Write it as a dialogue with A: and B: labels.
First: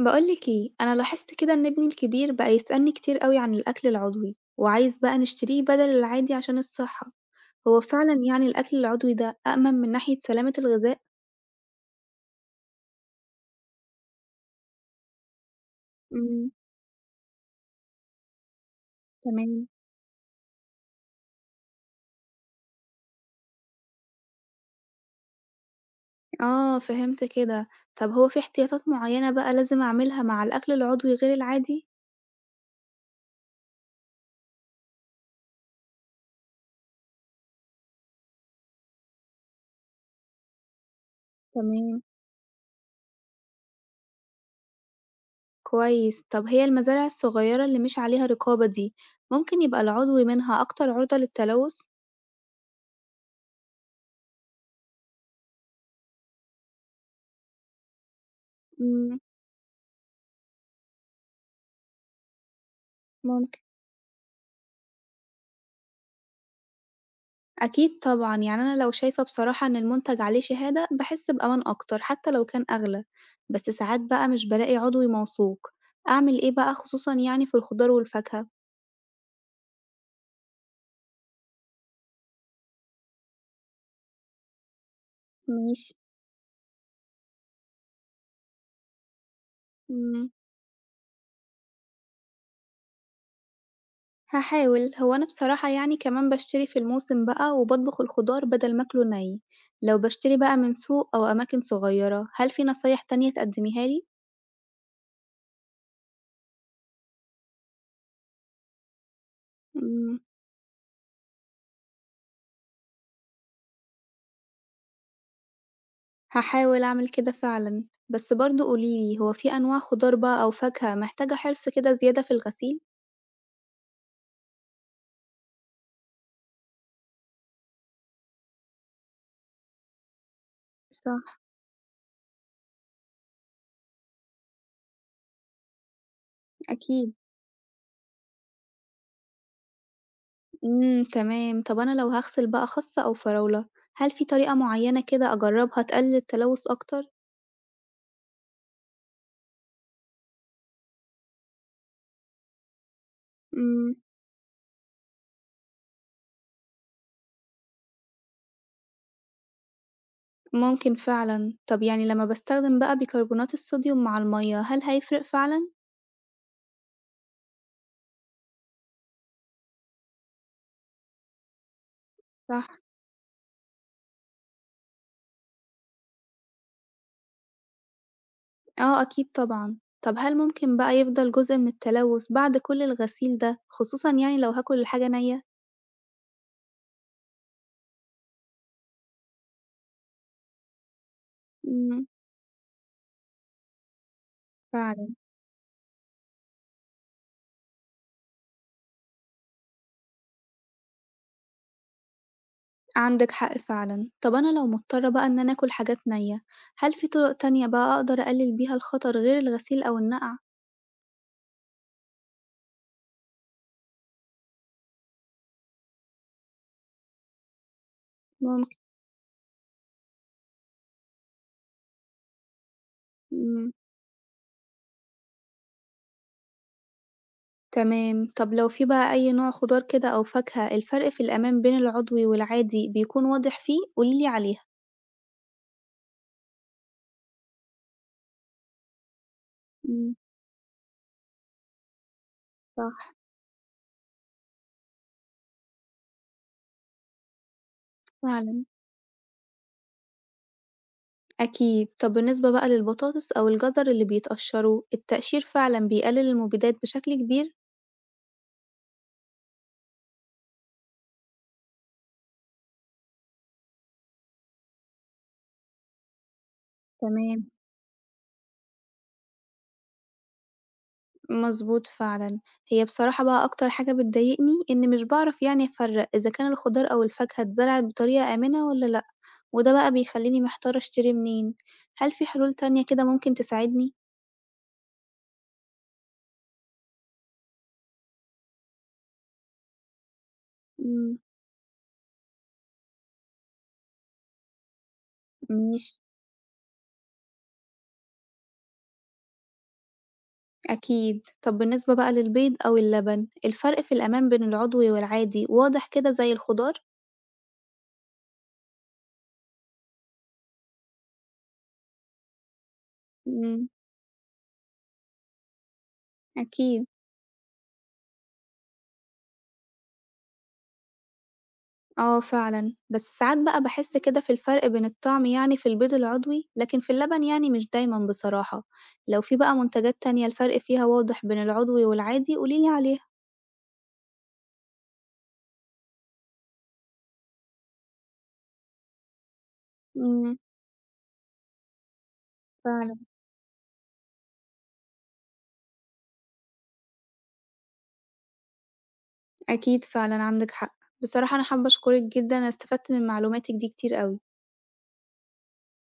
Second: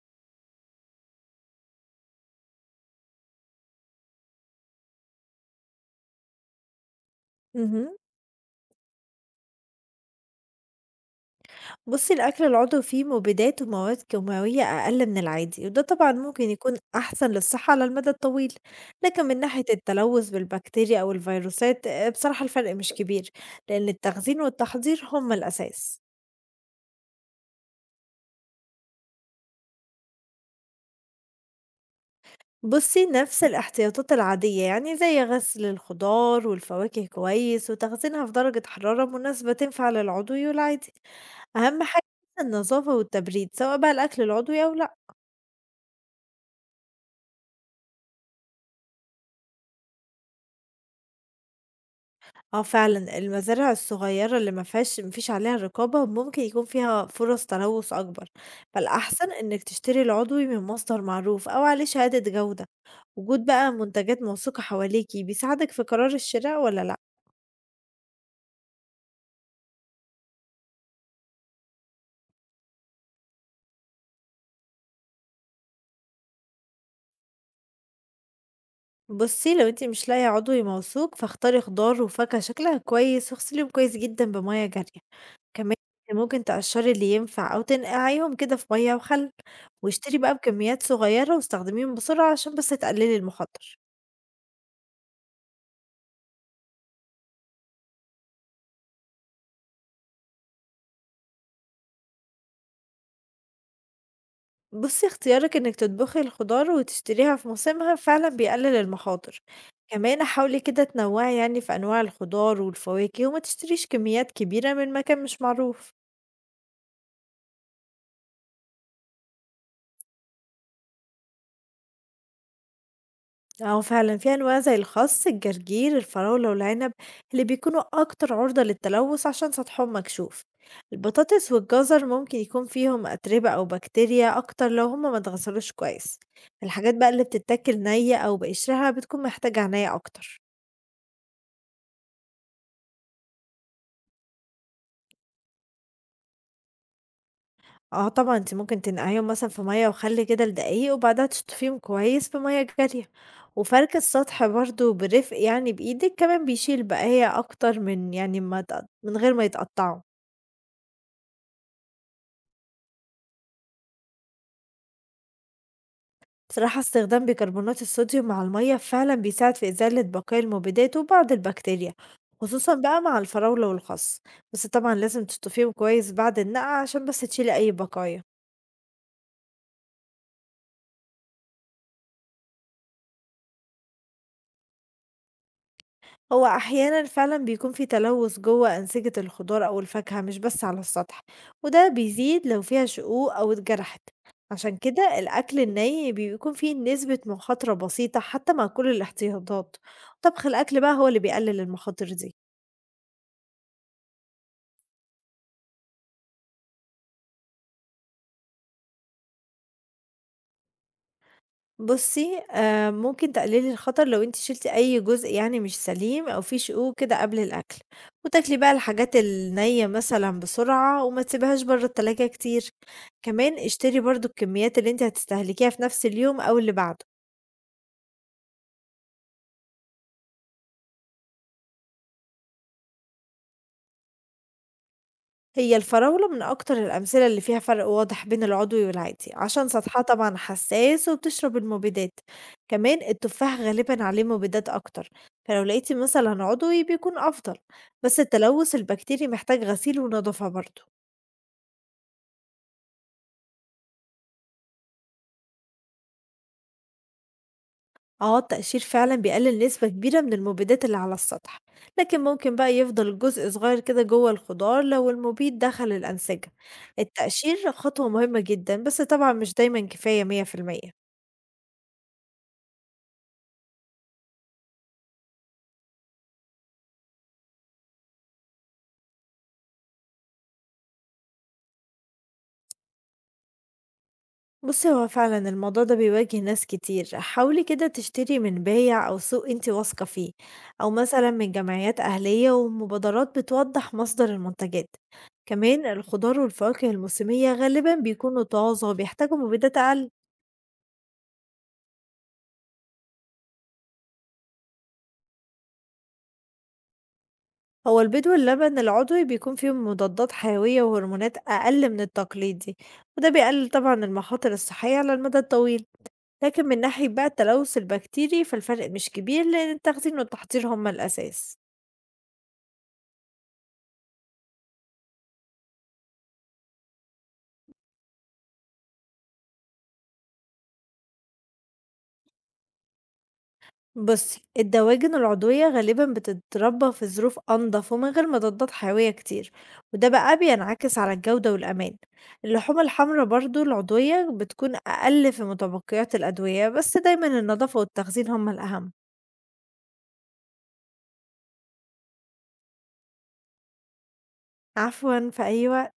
A: بقولك ايه، انا لاحظت كده ان ابني الكبير بقى يسألني كتير قوي عن الاكل العضوي، وعايز بقى نشتريه بدل العادي عشان الصحة. هو
B: اهم.
A: فعلا يعني الاكل العضوي ده أأمن من ناحية سلامة الغذاء؟
B: بُصّي، الأكل العضوي فيه مبيدات ومواد كيماوية أقل من العادي، وده طبعًا ممكن
A: امم
B: يكون أحسن للصحة على المدى الطويل، لكن من ناحية
A: تمام.
B: التلوث بالبكتيريا أو الفيروسات بصراحة الفرق مش كبير، لأن التخزين والتحضير هُم الأساس.
A: اه فهمت كده. طب هو في احتياطات معينة بقى لازم اعملها مع الاكل العضوي غير العادي؟
B: بُصّي، نفس الاحتياطات العادية، يعني زي غسل الخضار والفواكه كويس وتخزينها في درجة حرارة مناسبة تنفع للعضوي والعادي. أهم
A: تمام.
B: حاجة النضافة والتبريد، سواء بقى الأكل العضوي أو لا.
A: كويس. طب هي المزارع الصغيرة اللي مش عليها رقابة دي، ممكن يبقى العضوي منها اكتر عرضة للتلوث؟
B: آه فعلًا، المزارع الصغيّرة اللي ما فيش عليها رقابة ممكن يكون فيها فرص تلوث أكبر،
A: امم.
B: فالأحسن إنك تشتري العضوي من مصدر معروف أو عليه شهادة جودة، وجود
A: ممكن.
B: بقى منتجات موثوقة حواليكِ بيساعدك في قرار الشراء والّا لأ؟
A: أكيد طبعًا، يعني أنا لو شايفة بصراحة إن المنتج عليه شهادة باحس بأمان أكتر حتى لو كان أغلى، بس ساعات بقى مش بالاقي عضوي موثوق، أعمل إيه بقى خصوصًا يعني في الخضار والفاكهة؟
B: بُصّي، لو أنتِ مش لاقية عضوي موثوق فاختاري خضار وفاكهة شكلها كويس واغسليهم كويس جدًا بمَيّة جارية، كمان
A: ماشي.
B: ممكن تقشّري اللي ينفع أو تنقعيهم كده في مَيّة وخل، واشتري
A: إمم،
B: بقى بكميات صغيّرة واستخدميهم بسرعة عشان بس تقللي المخاطر.
A: هاحاول، هو أنا بصراحة يعني كمان باشتري في الموسم بقى وباطبخ الخضار بدل ما آكله ني، لو باشتري بقى من سوق أو أماكن صغيرة، هل في نصايح تانية تقدميها لي؟
B: بُصّي اختيارِك إنِّك تطبخي الخضار وتشتريها في موسمها فعلًا بيقلل المخاطر،
A: إمم،
B: كمان حاولي كده تنوّعي يعني في أنواع الخضار والفواكه وما تشتريش كميات كبيرة من مكان مش معروف،
A: هاحاول أعمل كده فعلًا، بس برضه قولي لي هو في أنواع خضار بقى أو فاكهة محتاجة حرص كده زيادة في الغسيل؟
B: أهو فعلًا في أنواع زي الخس، الجرجير، الفراولة والعنب اللي بيكونوا أكتر عرضة للتلوث عشان سطحهم مكشوف،
A: صح.
B: البطاطس والجزر ممكن يكون فيهم أتربة أو بكتيريا أكتر لو هم ما اتغسلوش كويس، الحاجات بقى
A: أكيد.
B: اللي بتتاكل نية أو بقشرها بتكون محتاجة عناية أكتر.
A: إمم، تمام. طب أنا لو هاغسل بقى خَصّ أو فراولة، هل في طريقة معيّنة كده أجرّبها تقلل التلوث أكتر؟
B: آه طبعًا أنتِ ممكن تنقعيهم مثلًا في مَيّة وخل كده لدقايق، وبعدها تشطفيهم كويس بمَيّة جارية،
A: إمم،
B: وفرك السطح برضه برفق يعني بإيدِك كمان بيشيل بقايا أكتر من يعني ما تق من غير ما يتقطعوا.
A: ممكن فعلًا. طب يعني لمّا باستخدم بقى بيكربونات الصوديوم مع المَيّة، هل هيفرق فعلًا؟
B: بصراحة استخدام بيكربونات الصوديوم مع المَيّة فعلًا بيساعد في إزالة بقايا المبيدات وبعض البكتيريا،
A: صح.
B: خصوصًا بقى مع الفراولة والخس، بس طبعًا لازم تشطفيهم كويس بعد النقع عشان بس تشيلي أي بقايا.
A: آه أكيد طبعًا. طب هل ممكن بقى يفضل جزء من التلوث بعد كل الغسيل ده، خصوصًا يعني لو هاكل الحاجة نيّة؟
B: هو أحيانا فعلا بيكون في تلوث جوه أنسجة الخضار أو الفاكهة مش بس على السطح، وده
A: إمم،
B: بيزيد لو فيها شقوق أو اتجرحت. عشان
A: فعلًا.
B: كده الأكل الني بيكون فيه نسبة مخاطرة بسيطة حتى مع كل الاحتياطات. طبخ الأكل بقى هو اللي بيقلل المخاطر دي.
A: عندك حق فعلا. طب أنا لو مضطرة بقى إن أنا آكل حاجات نية، هل في طرق تانية بقى أقدر أقلل بيها الخطر غير الغسيل أو النقع؟
B: بُصّي، ممكن تقللي الخطر لو أنتِ شِلتِ أي جزء يعني مش سليم أو فيه شقوق كده قبل الأكل، وتاكلي بقى
A: ممكن.
B: الحاجات النية مثلًا بسرعة وما تسيبيهاش برّه التلاجة كتير، كمان
A: مم.
B: اشتري برضه الكميات اللي أنتِ هتستهلكيها في نفس اليوم أو اللي بعده.
A: تمام. طب لو في بقى أي نوع خضار كده أو فاكهة الفرق في الأمان بين العضوي والعادي بيكون واضح فيه، قوليلي عليها.
B: هي الفراولة من أكتر الأمثلة اللي فيها فرق واضح بين العضوي والعادي عشان سطحها
A: مم.
B: طبعا حساس وبتشرب المبيدات. كمان
A: صح.
B: التفاح غالبا عليه مبيدات أكتر، فلو لقيتي مثلا عضوي بيكون أفضل، بس
A: فعلا.
B: التلوث البكتيري محتاج غسيل ونضافة برضه.
A: أكيد. طب بالنسبة بقى للبطاطس أو الجزر اللي بيتقشروا، التقشير فعلا بيقلل المبيدات بشكل كبير؟
B: اه التقشير فعلا بيقلل نسبة كبيرة من المبيدات اللي على السطح، لكن ممكن بقى يفضل جزء صغير كده جوه الخضار لو المبيد دخل الأنسجة.
A: تمام.
B: التقشير خطوة مهمة جدا بس طبعا مش دايما كفاية 100%.
A: مضبوط فعلًا. هي بصراحة بقى أكتر حاجة بتضايقني إني مش باعرف يعني أفرّق إذا كان الخضار أو الفاكهة اتزرعت بطريقة آمنة والّا لأ، وده بقى بيخلّيني محتارة أشتري منين، هل في حلول تانية كده ممكن تساعدني؟
B: بُصّي، هو فعلًا الموضوع ده بيواجه ناس كتير، حاولي كده تشتري من بايع أو سوق أنتِ واثقة فيه، أو
A: إمم،
B: مثلًا من جمعيات أهلية ومبادرات بتوضّح مصدر المنتجات، كمان
A: ماشي،
B: الخضار والفواكه الموسمية غالبًا بيكونوا طازة وبيحتاجوا مبيدات أقل،
A: أكيد. طب بالنسبة بقى للبيض أو اللبن، الفرق في الأمان بين العضوي والعادي واضح كده زي الخضار؟
B: هو البيض واللبن العضوي بيكون فيهم مضادات حيوية وهرمونات أقل من التقليدي، وده
A: إمم،
B: بيقلل طبعًا المخاطر الصحية على المدى الطويل، لكن من
A: أكيد.
B: ناحية بقى التلوث البكتيري فالفرق مش كبير لأن التخزين والتحضير هما الأساس.
A: آه فعلًا، بس ساعات بقى باحس كده في الفرق بين الطعم يعني في البيض العضوي، لكن في اللبن يعني مش دايمًا بصراحة، لو في بقى منتجات تانية الفرق فيها واضح بين العضوي والعادي قولي لي عليها.
B: بُصّي، الدواجن العضوية غالبًا بتتربى في ظروف أنضف ومن غير مضادات حيوية كتير، وده بقى
A: امم،
B: بينعكس على الجودة والأمان. اللحوم
A: فعلًا.
B: الحمرا برضه العضوية بتكون أقل في متبقيات الأدوية، بس دايمًا النضافة والتخزين هُم الأهم.
A: أكيد فعلًا عندِك حق، بصراحة أنا حابة أشكرِك جدًا، أنا استفدت من معلوماتِك دي كتير أوي.
B: عفوًا، في أي وقت.